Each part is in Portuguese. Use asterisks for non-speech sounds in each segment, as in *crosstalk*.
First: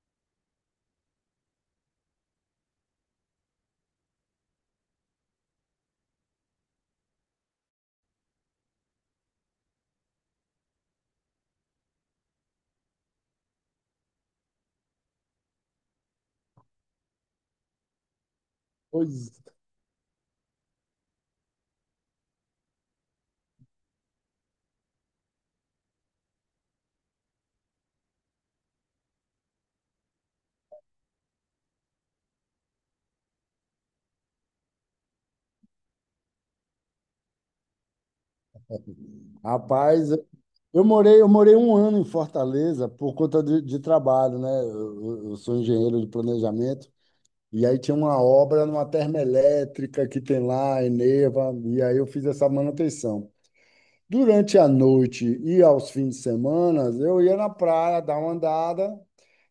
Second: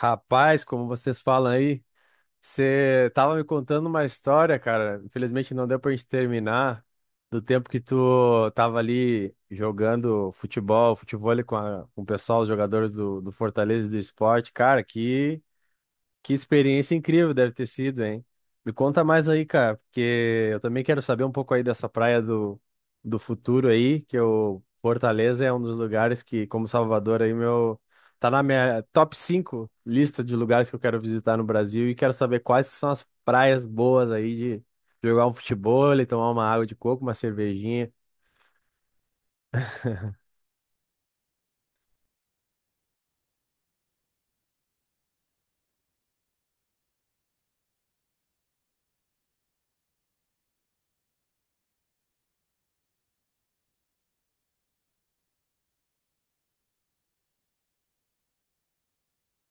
Rapaz, como vocês falam aí, você tava me contando uma história, cara. Infelizmente não deu pra gente terminar do tempo que tu tava ali jogando futebol, futevôlei com, com o pessoal, os jogadores do Fortaleza e do Sport. Cara, que experiência incrível deve ter sido, hein? Me conta mais Pois, aí, cara, porque eu também quero saber um pouco aí dessa praia do futuro aí, que o Fortaleza é um dos lugares que, como Salvador aí, meu, tá na minha top 5 lista de lugares que eu quero visitar no Brasil e quero saber quais que são as praias boas aí de jogar um futebol, tomar uma água de coco, uma cervejinha. rapaz, eu morei um ano em Fortaleza por conta de trabalho, né? Eu sou engenheiro de planejamento, e aí tinha uma obra numa termoelétrica que tem lá, Eneva, e aí eu fiz essa manutenção. Durante a noite e aos fins de semana, eu ia na praia dar uma andada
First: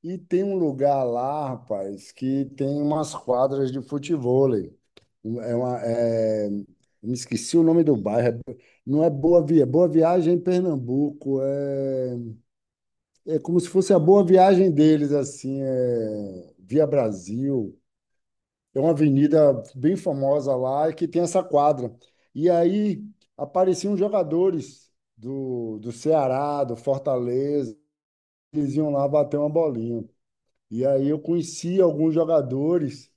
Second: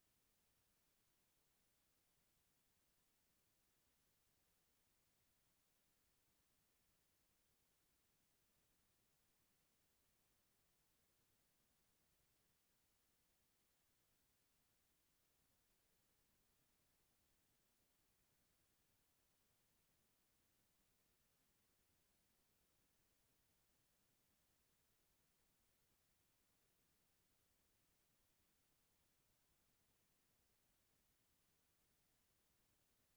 e tem um lugar lá, rapaz, que tem umas quadras de futevôlei. É uma, é- Me esqueci o nome do bairro. Não é Boa Viagem em Pernambuco. É, é como se fosse a Boa Viagem deles, assim, é Via Brasil. É uma avenida bem famosa lá e que tem essa quadra. E aí apareciam jogadores do Ceará, do Fortaleza, eles iam lá bater uma bolinha. E aí eu conheci alguns jogadores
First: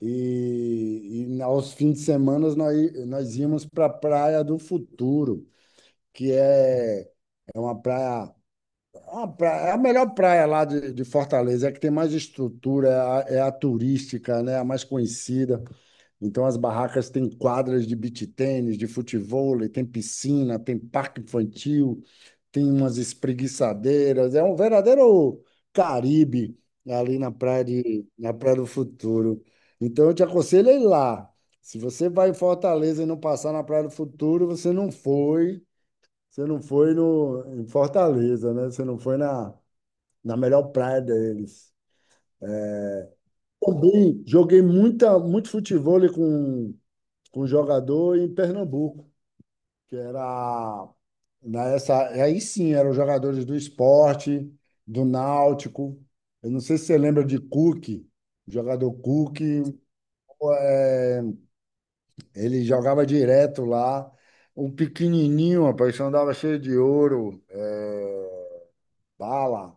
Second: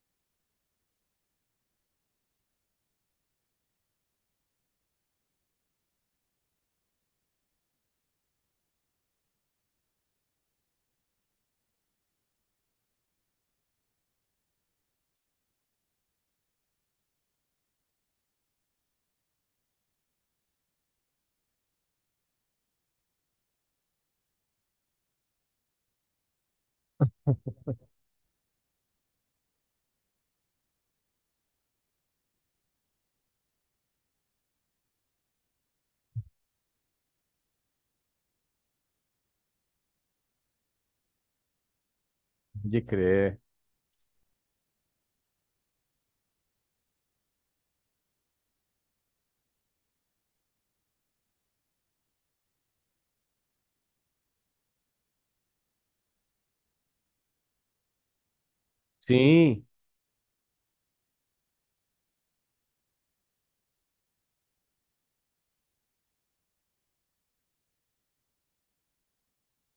e aos fins de semana nós íamos para a Praia do Futuro, que é, é uma praia. A melhor praia lá de Fortaleza, é a que tem mais estrutura, é é a turística, né? A mais conhecida. Então, as barracas têm quadras de beach tênis, de futevôlei, tem piscina, tem parque infantil, tem umas espreguiçadeiras. É um verdadeiro Caribe ali na praia na Praia do Futuro. Então, eu te aconselho a ir lá. Se você vai em Fortaleza e não passar na Praia do Futuro, você não foi, você não foi no, em Fortaleza, né? Você não foi na melhor praia deles. De crer. Também joguei muito futebol com um jogador em Pernambuco, que era nessa, aí sim, eram jogadores do esporte, do Náutico. Eu não sei se você lembra de Cook, jogador Cook, Sim. é, ele jogava direto lá. Um pequenininho, rapaz, que andava cheio de ouro, é, bala.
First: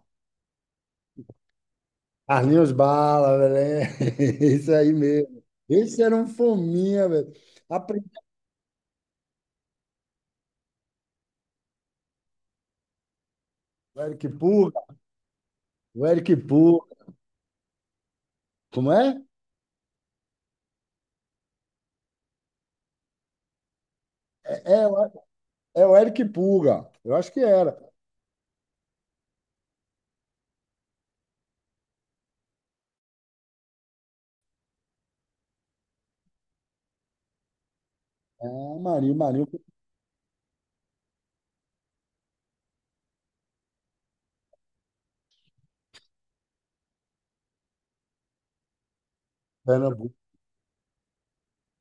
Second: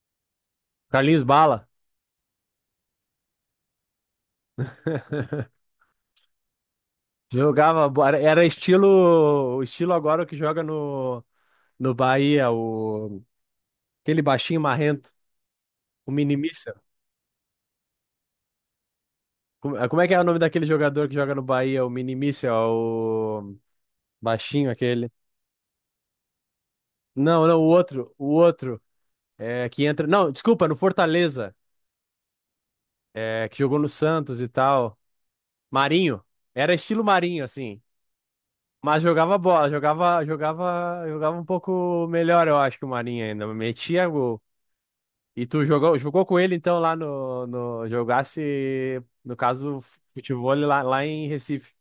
Carlinhos Bala. Carlinhos Bala, velho. *laughs* Isso aí mesmo. Esse era um fominha, velho. Jogava, Aprendi era estilo, estilo agora o que joga no Bahia, o o aquele Eric baixinho Puga, marrento, o o Eric Mini Mísel. Puga. Como é? Como é que é o nome daquele jogador que joga no Bahia, o Mini Mísel, o É, baixinho é, aquele? o- É o Eric Puga. Eu acho que Não, não, era. O outro é, que entra, não, desculpa, no Fortaleza, é, que jogou no Santos e tal. Marinho, era estilo Marinho assim, É, mas jogava Marinho, bola, jogava um pouco melhor, eu acho que o Marinho ainda, metia gol. E tu jogou com ele então lá no jogasse, no caso, Pernambuco, futebol lá, lá em Recife.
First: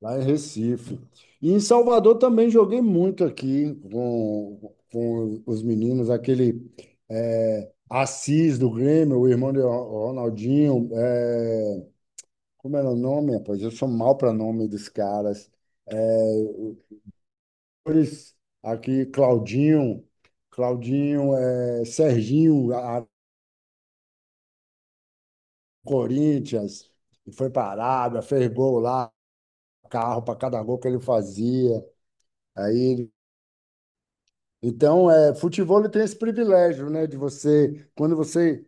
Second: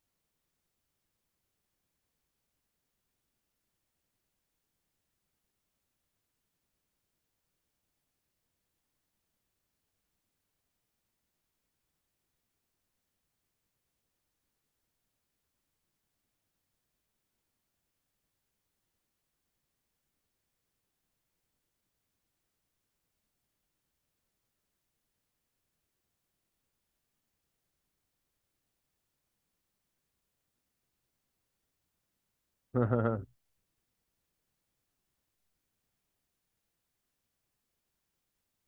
lá em Recife. E em Salvador também joguei muito aqui com os meninos, aquele é, Assis do Grêmio, o irmão de Ronaldinho. É, como era o nome, rapaz? Eu sou mal para nome dos caras. É, Flores, aqui, Claudinho, é, Serginho, Corinthians, e foi para a Arábia, fez gol lá, carro para cada gol que ele fazia. Aí, ele- *laughs* então, é, futebol ele tem esse privilégio, né, de você, quando você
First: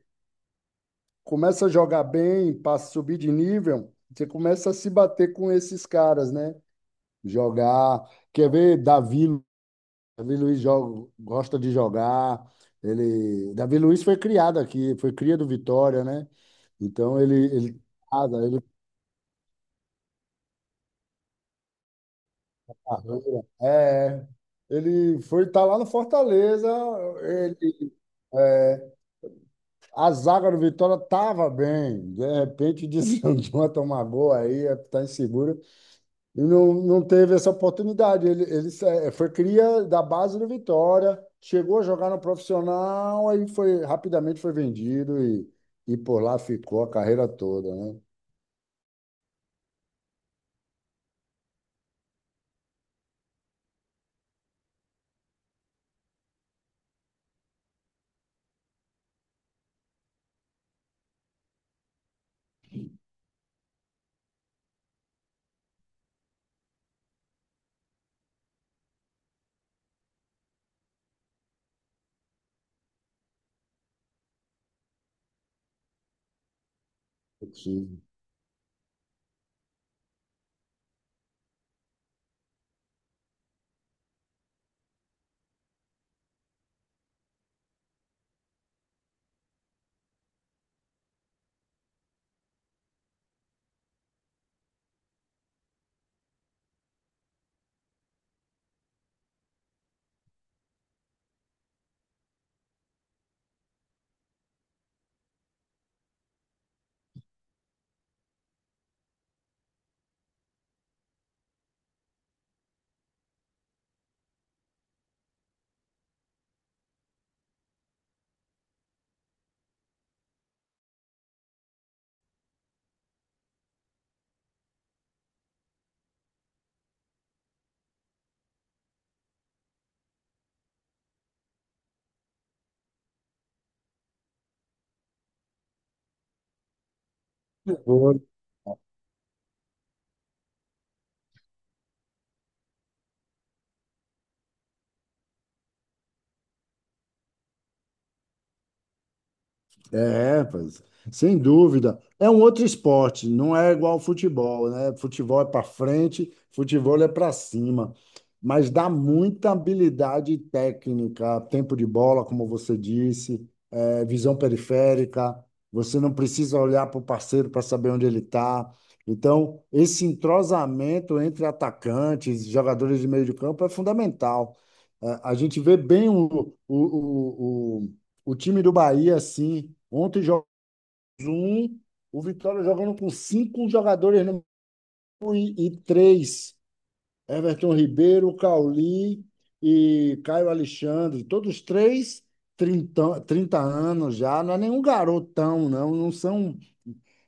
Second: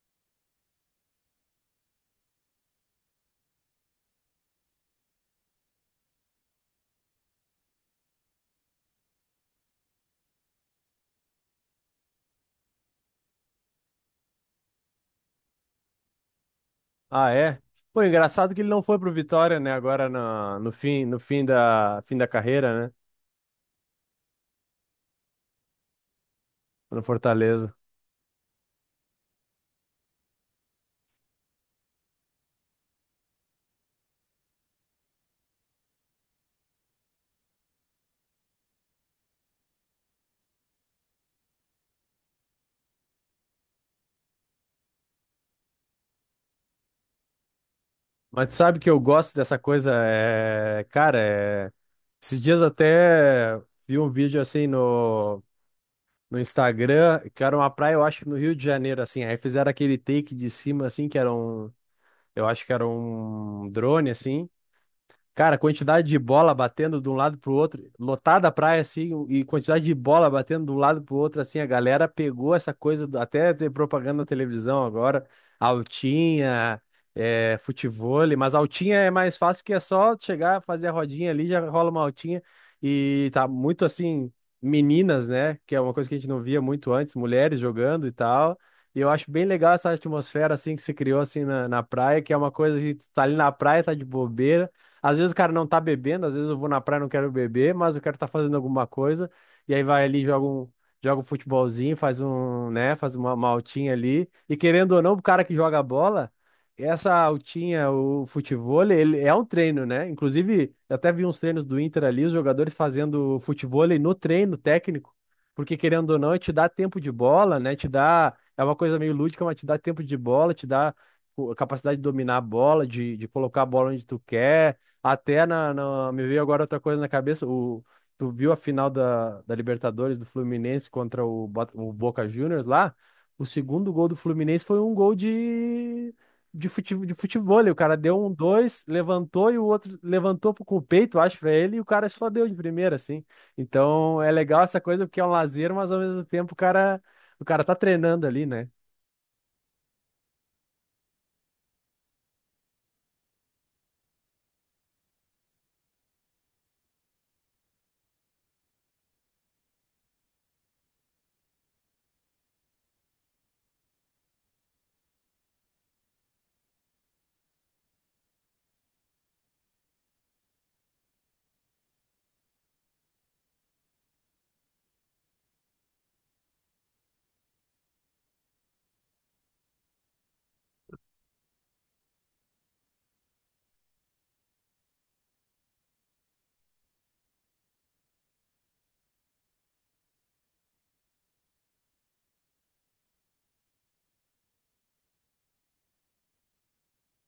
começa a jogar bem, passa a subir de nível, você começa a se bater com esses caras, né? Jogar, quer ver Davi Luiz joga, gosta de jogar. Davi Luiz foi criado aqui, foi cria do Vitória, né? Então Ah, ele é? ele Pô, ah, engraçado que ele ele não foi pro Vitória, né? Agora fim, no fim fim da carreira, né? é, ele foi estar lá no Fortaleza, No Fortaleza. ele é, a zaga do Vitória tava bem. De repente desandou *laughs* a tomar gol aí, tá inseguro. E não teve essa oportunidade. Foi cria da base do Vitória, chegou a jogar no profissional, aí foi rapidamente foi vendido e por lá ficou a carreira toda, né? Mas tu sabe que eu gosto dessa coisa, é, cara, é, esses dias até vi um vídeo assim no Instagram, que era uma praia, eu acho, no Rio de Janeiro, assim. Aí fizeram aquele take de cima, assim, que era um, eu acho que era um drone, assim. Cara, quantidade de bola batendo de um lado pro outro, lotada a praia assim, e quantidade de bola batendo de um lado pro outro, assim, a galera pegou essa coisa, até ter propaganda na televisão agora, altinha, O é, time. futevôlei, mas altinha é mais fácil porque é só chegar, fazer a rodinha ali, já rola uma altinha, e tá muito assim, meninas, né, que é uma coisa que a gente não via muito antes, mulheres jogando e tal. E eu acho bem legal essa atmosfera assim que se criou assim na praia, que é uma coisa que tu tá ali na praia, tá de bobeira, às vezes o cara não tá bebendo, às vezes eu vou na praia e não quero beber, mas eu quero estar tá fazendo alguma coisa. E aí vai ali, joga um futebolzinho, faz um, né, faz uma altinha ali. E querendo ou não, o cara que joga bola, essa altinha, o futevôlei, ele é um treino, né? Inclusive, eu até vi uns treinos do Inter ali, os jogadores fazendo futevôlei no treino técnico. Porque querendo ou não, te dá tempo de bola, né? Te dá. É uma coisa meio lúdica, mas te dá tempo de bola, te dá pô, a capacidade de dominar a bola, de colocar a bola onde tu quer. Até me veio agora outra coisa na cabeça. O, tu viu a final da Libertadores do Fluminense contra o, o Boca Juniors lá? O segundo gol do Fluminense foi um gol de, de futevôlei. O cara deu um dois, levantou e o outro levantou com o peito, acho, pra ele, e o cara só deu de primeira, assim. Então é legal essa coisa porque é um lazer, mas ao mesmo tempo o cara tá treinando ali, né? É, pois, sem dúvida. É um outro esporte, não é igual ao futebol, né? Futebol é para frente, futebol é para cima, mas dá muita habilidade técnica, tempo de bola, como você disse, é, visão periférica. Você não precisa olhar para o parceiro para saber onde ele está. Então, esse entrosamento entre atacantes, jogadores de meio de campo é fundamental. É, a gente vê bem o, o time do Bahia, assim, ontem jogou um, o Vitória jogando com cinco jogadores no, e três. Everton Ribeiro, Cauli e Caio Alexandre, todos três, 30 30 anos já, não é nenhum garotão, não são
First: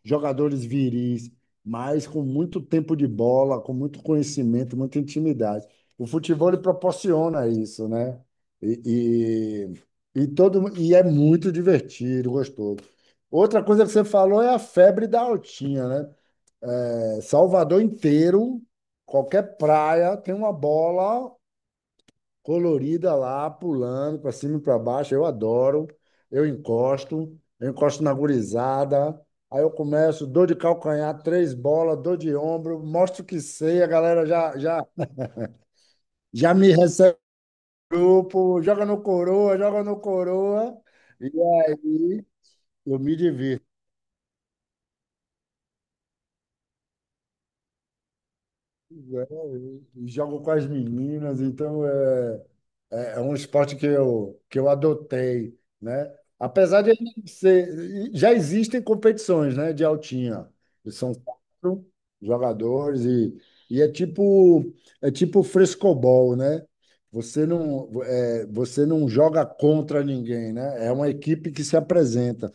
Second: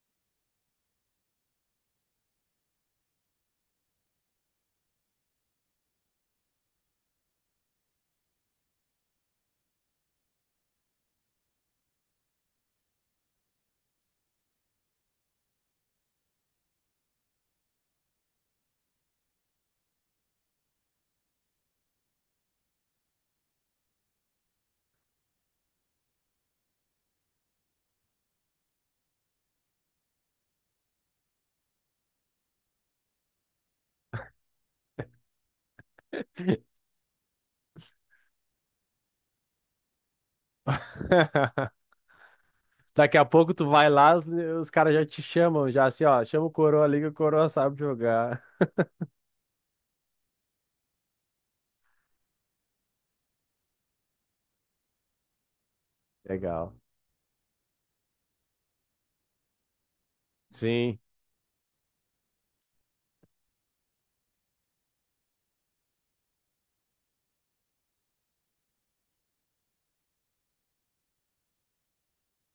jogadores viris, mas com muito tempo de bola, com muito conhecimento, muita intimidade. O futebol ele proporciona isso, né? E, e é muito divertido, gostoso. Outra coisa que você falou é a febre da altinha, né? É, Salvador inteiro, qualquer praia tem uma bola colorida lá, pulando para cima e para baixo. Eu adoro. Eu encosto na gurizada. Aí eu começo, dor de calcanhar, três bolas, dor de ombro, mostro que sei, a galera já me recebe no grupo, joga no coroa, joga no coroa. E *laughs* aí eu Daqui me a pouco tu divirto, vai lá, os caras já te chamam, já assim, ó, chama o Coroa ali que o Coroa sabe jogar. né? E jogo com as meninas, então é um esporte que eu adotei, né? Legal. Apesar de ele ser, já existem competições, né, de altinha. Sim. São quatro jogadores e é tipo frescobol, né? Você não joga contra ninguém, né? É uma equipe que se apresenta.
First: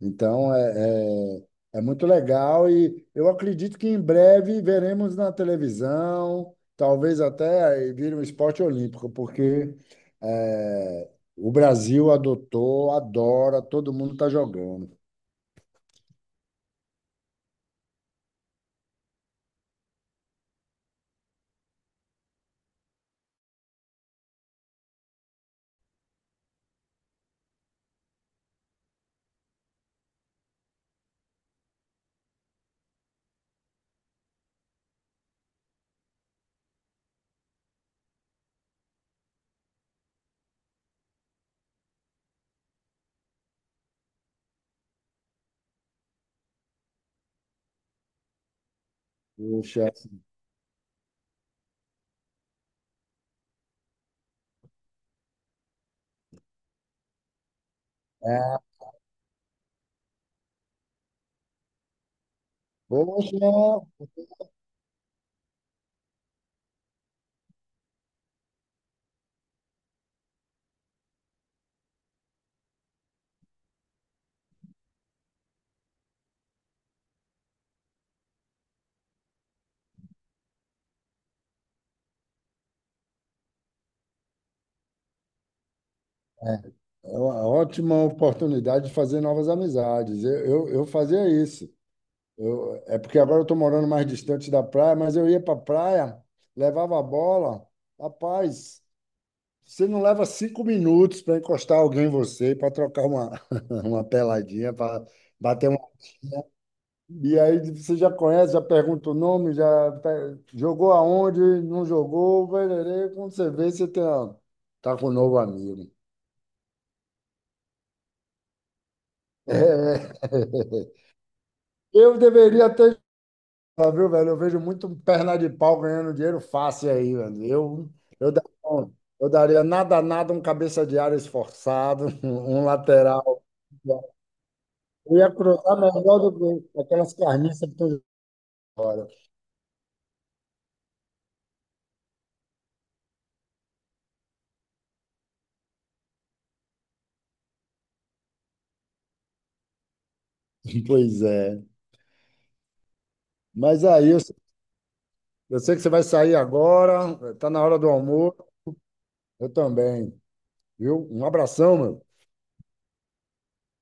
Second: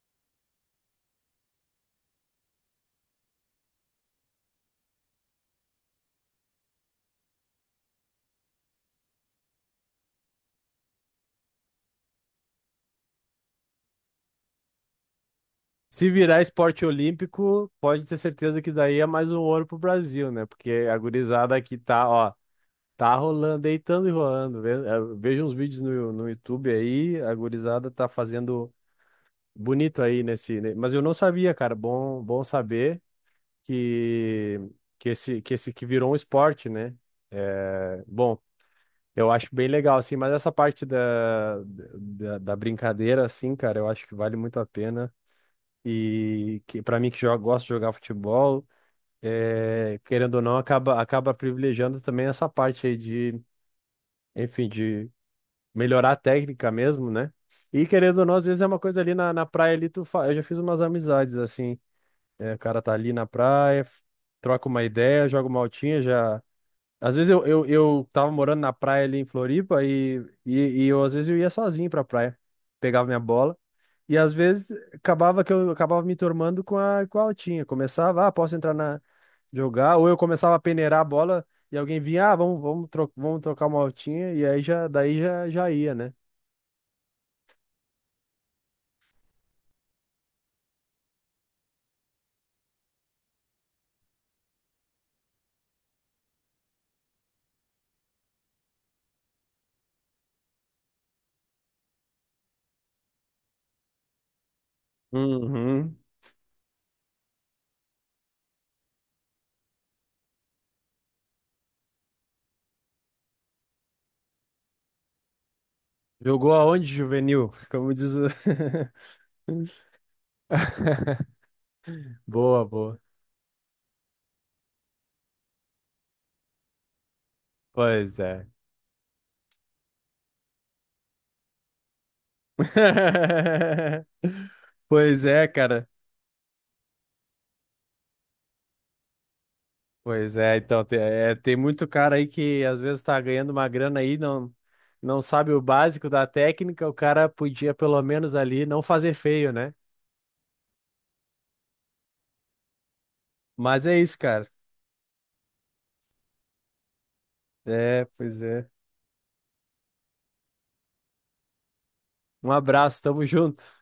Então, é muito legal e eu acredito que em breve veremos na televisão, talvez até vire um esporte olímpico, porque é, o Brasil adotou, adora, todo mundo está jogando. Se virar esporte olímpico, pode ter certeza que daí é mais um ouro pro Brasil, né? Porque a gurizada aqui tá, ó, tá rolando, deitando e rolando. Veja uns vídeos no YouTube aí, a gurizada tá fazendo bonito aí nesse, né? Mas eu não sabia, cara. Bom, bom saber que que esse que virou um esporte, né? É, bom, eu acho bem legal, assim, mas essa parte da brincadeira, assim, cara, eu acho que vale muito a pena. E que para mim que joga, gosto de jogar futebol, Poxa, é, querendo ou não, acaba privilegiando também essa parte aí de, enfim, de melhorar a técnica mesmo, né? E querendo ou não, às é, vezes é uma coisa ali na praia ali, tu fa... eu já fiz umas amizades, assim, é, o cara tá ali na poxa, praia, troca uma ideia, joga uma altinha, já. Às vezes eu tava morando na praia ali em Floripa e eu, às vezes eu ia sozinho pra praia. Pegava minha bola e às vezes acabava que eu acabava me turmando com a altinha. Começava, ah, posso entrar na jogar, ou eu começava a peneirar a bola e alguém vinha, ah, vamos trocar uma altinha e aí já, daí já, já ia, né? é uma ótima oportunidade de fazer novas amizades. Eu fazia isso. É porque agora eu estou morando mais distante da praia, mas eu ia para a praia, levava a bola, rapaz. Você não leva cinco minutos para encostar alguém em você, para trocar uma, *laughs* uma peladinha, para bater uma. Uhum. E aí você já conhece, já pergunta o nome, jogou aonde, não jogou, pererê. Quando você vê, você tem, ó, tá com um novo amigo. Jogou aonde, juvenil? *laughs* Como diz o... É. *laughs* *laughs* Eu Boa, deveria ter boa. jogado, viu, velho? Eu vejo muito perna de pau ganhando dinheiro fácil aí, velho. Pois eu, da- é. eu daria nada, um cabeça de área esforçado, *laughs* um lateral. *laughs* Eu Pois ia é, cruzar cara. melhor do que aquelas carniças que estão fora. Pois é, então, tem muito cara aí que às vezes tá ganhando uma grana aí, não, não sabe o básico da técnica, o cara podia pelo menos ali não fazer feio, né? *laughs* Pois é. Mas Mas é é isso, isso. cara. Eu sei que você vai sair agora, está na hora do É, almoço, pois é. eu também. Viu? Um abração, meu. Um abraço, tamo junto.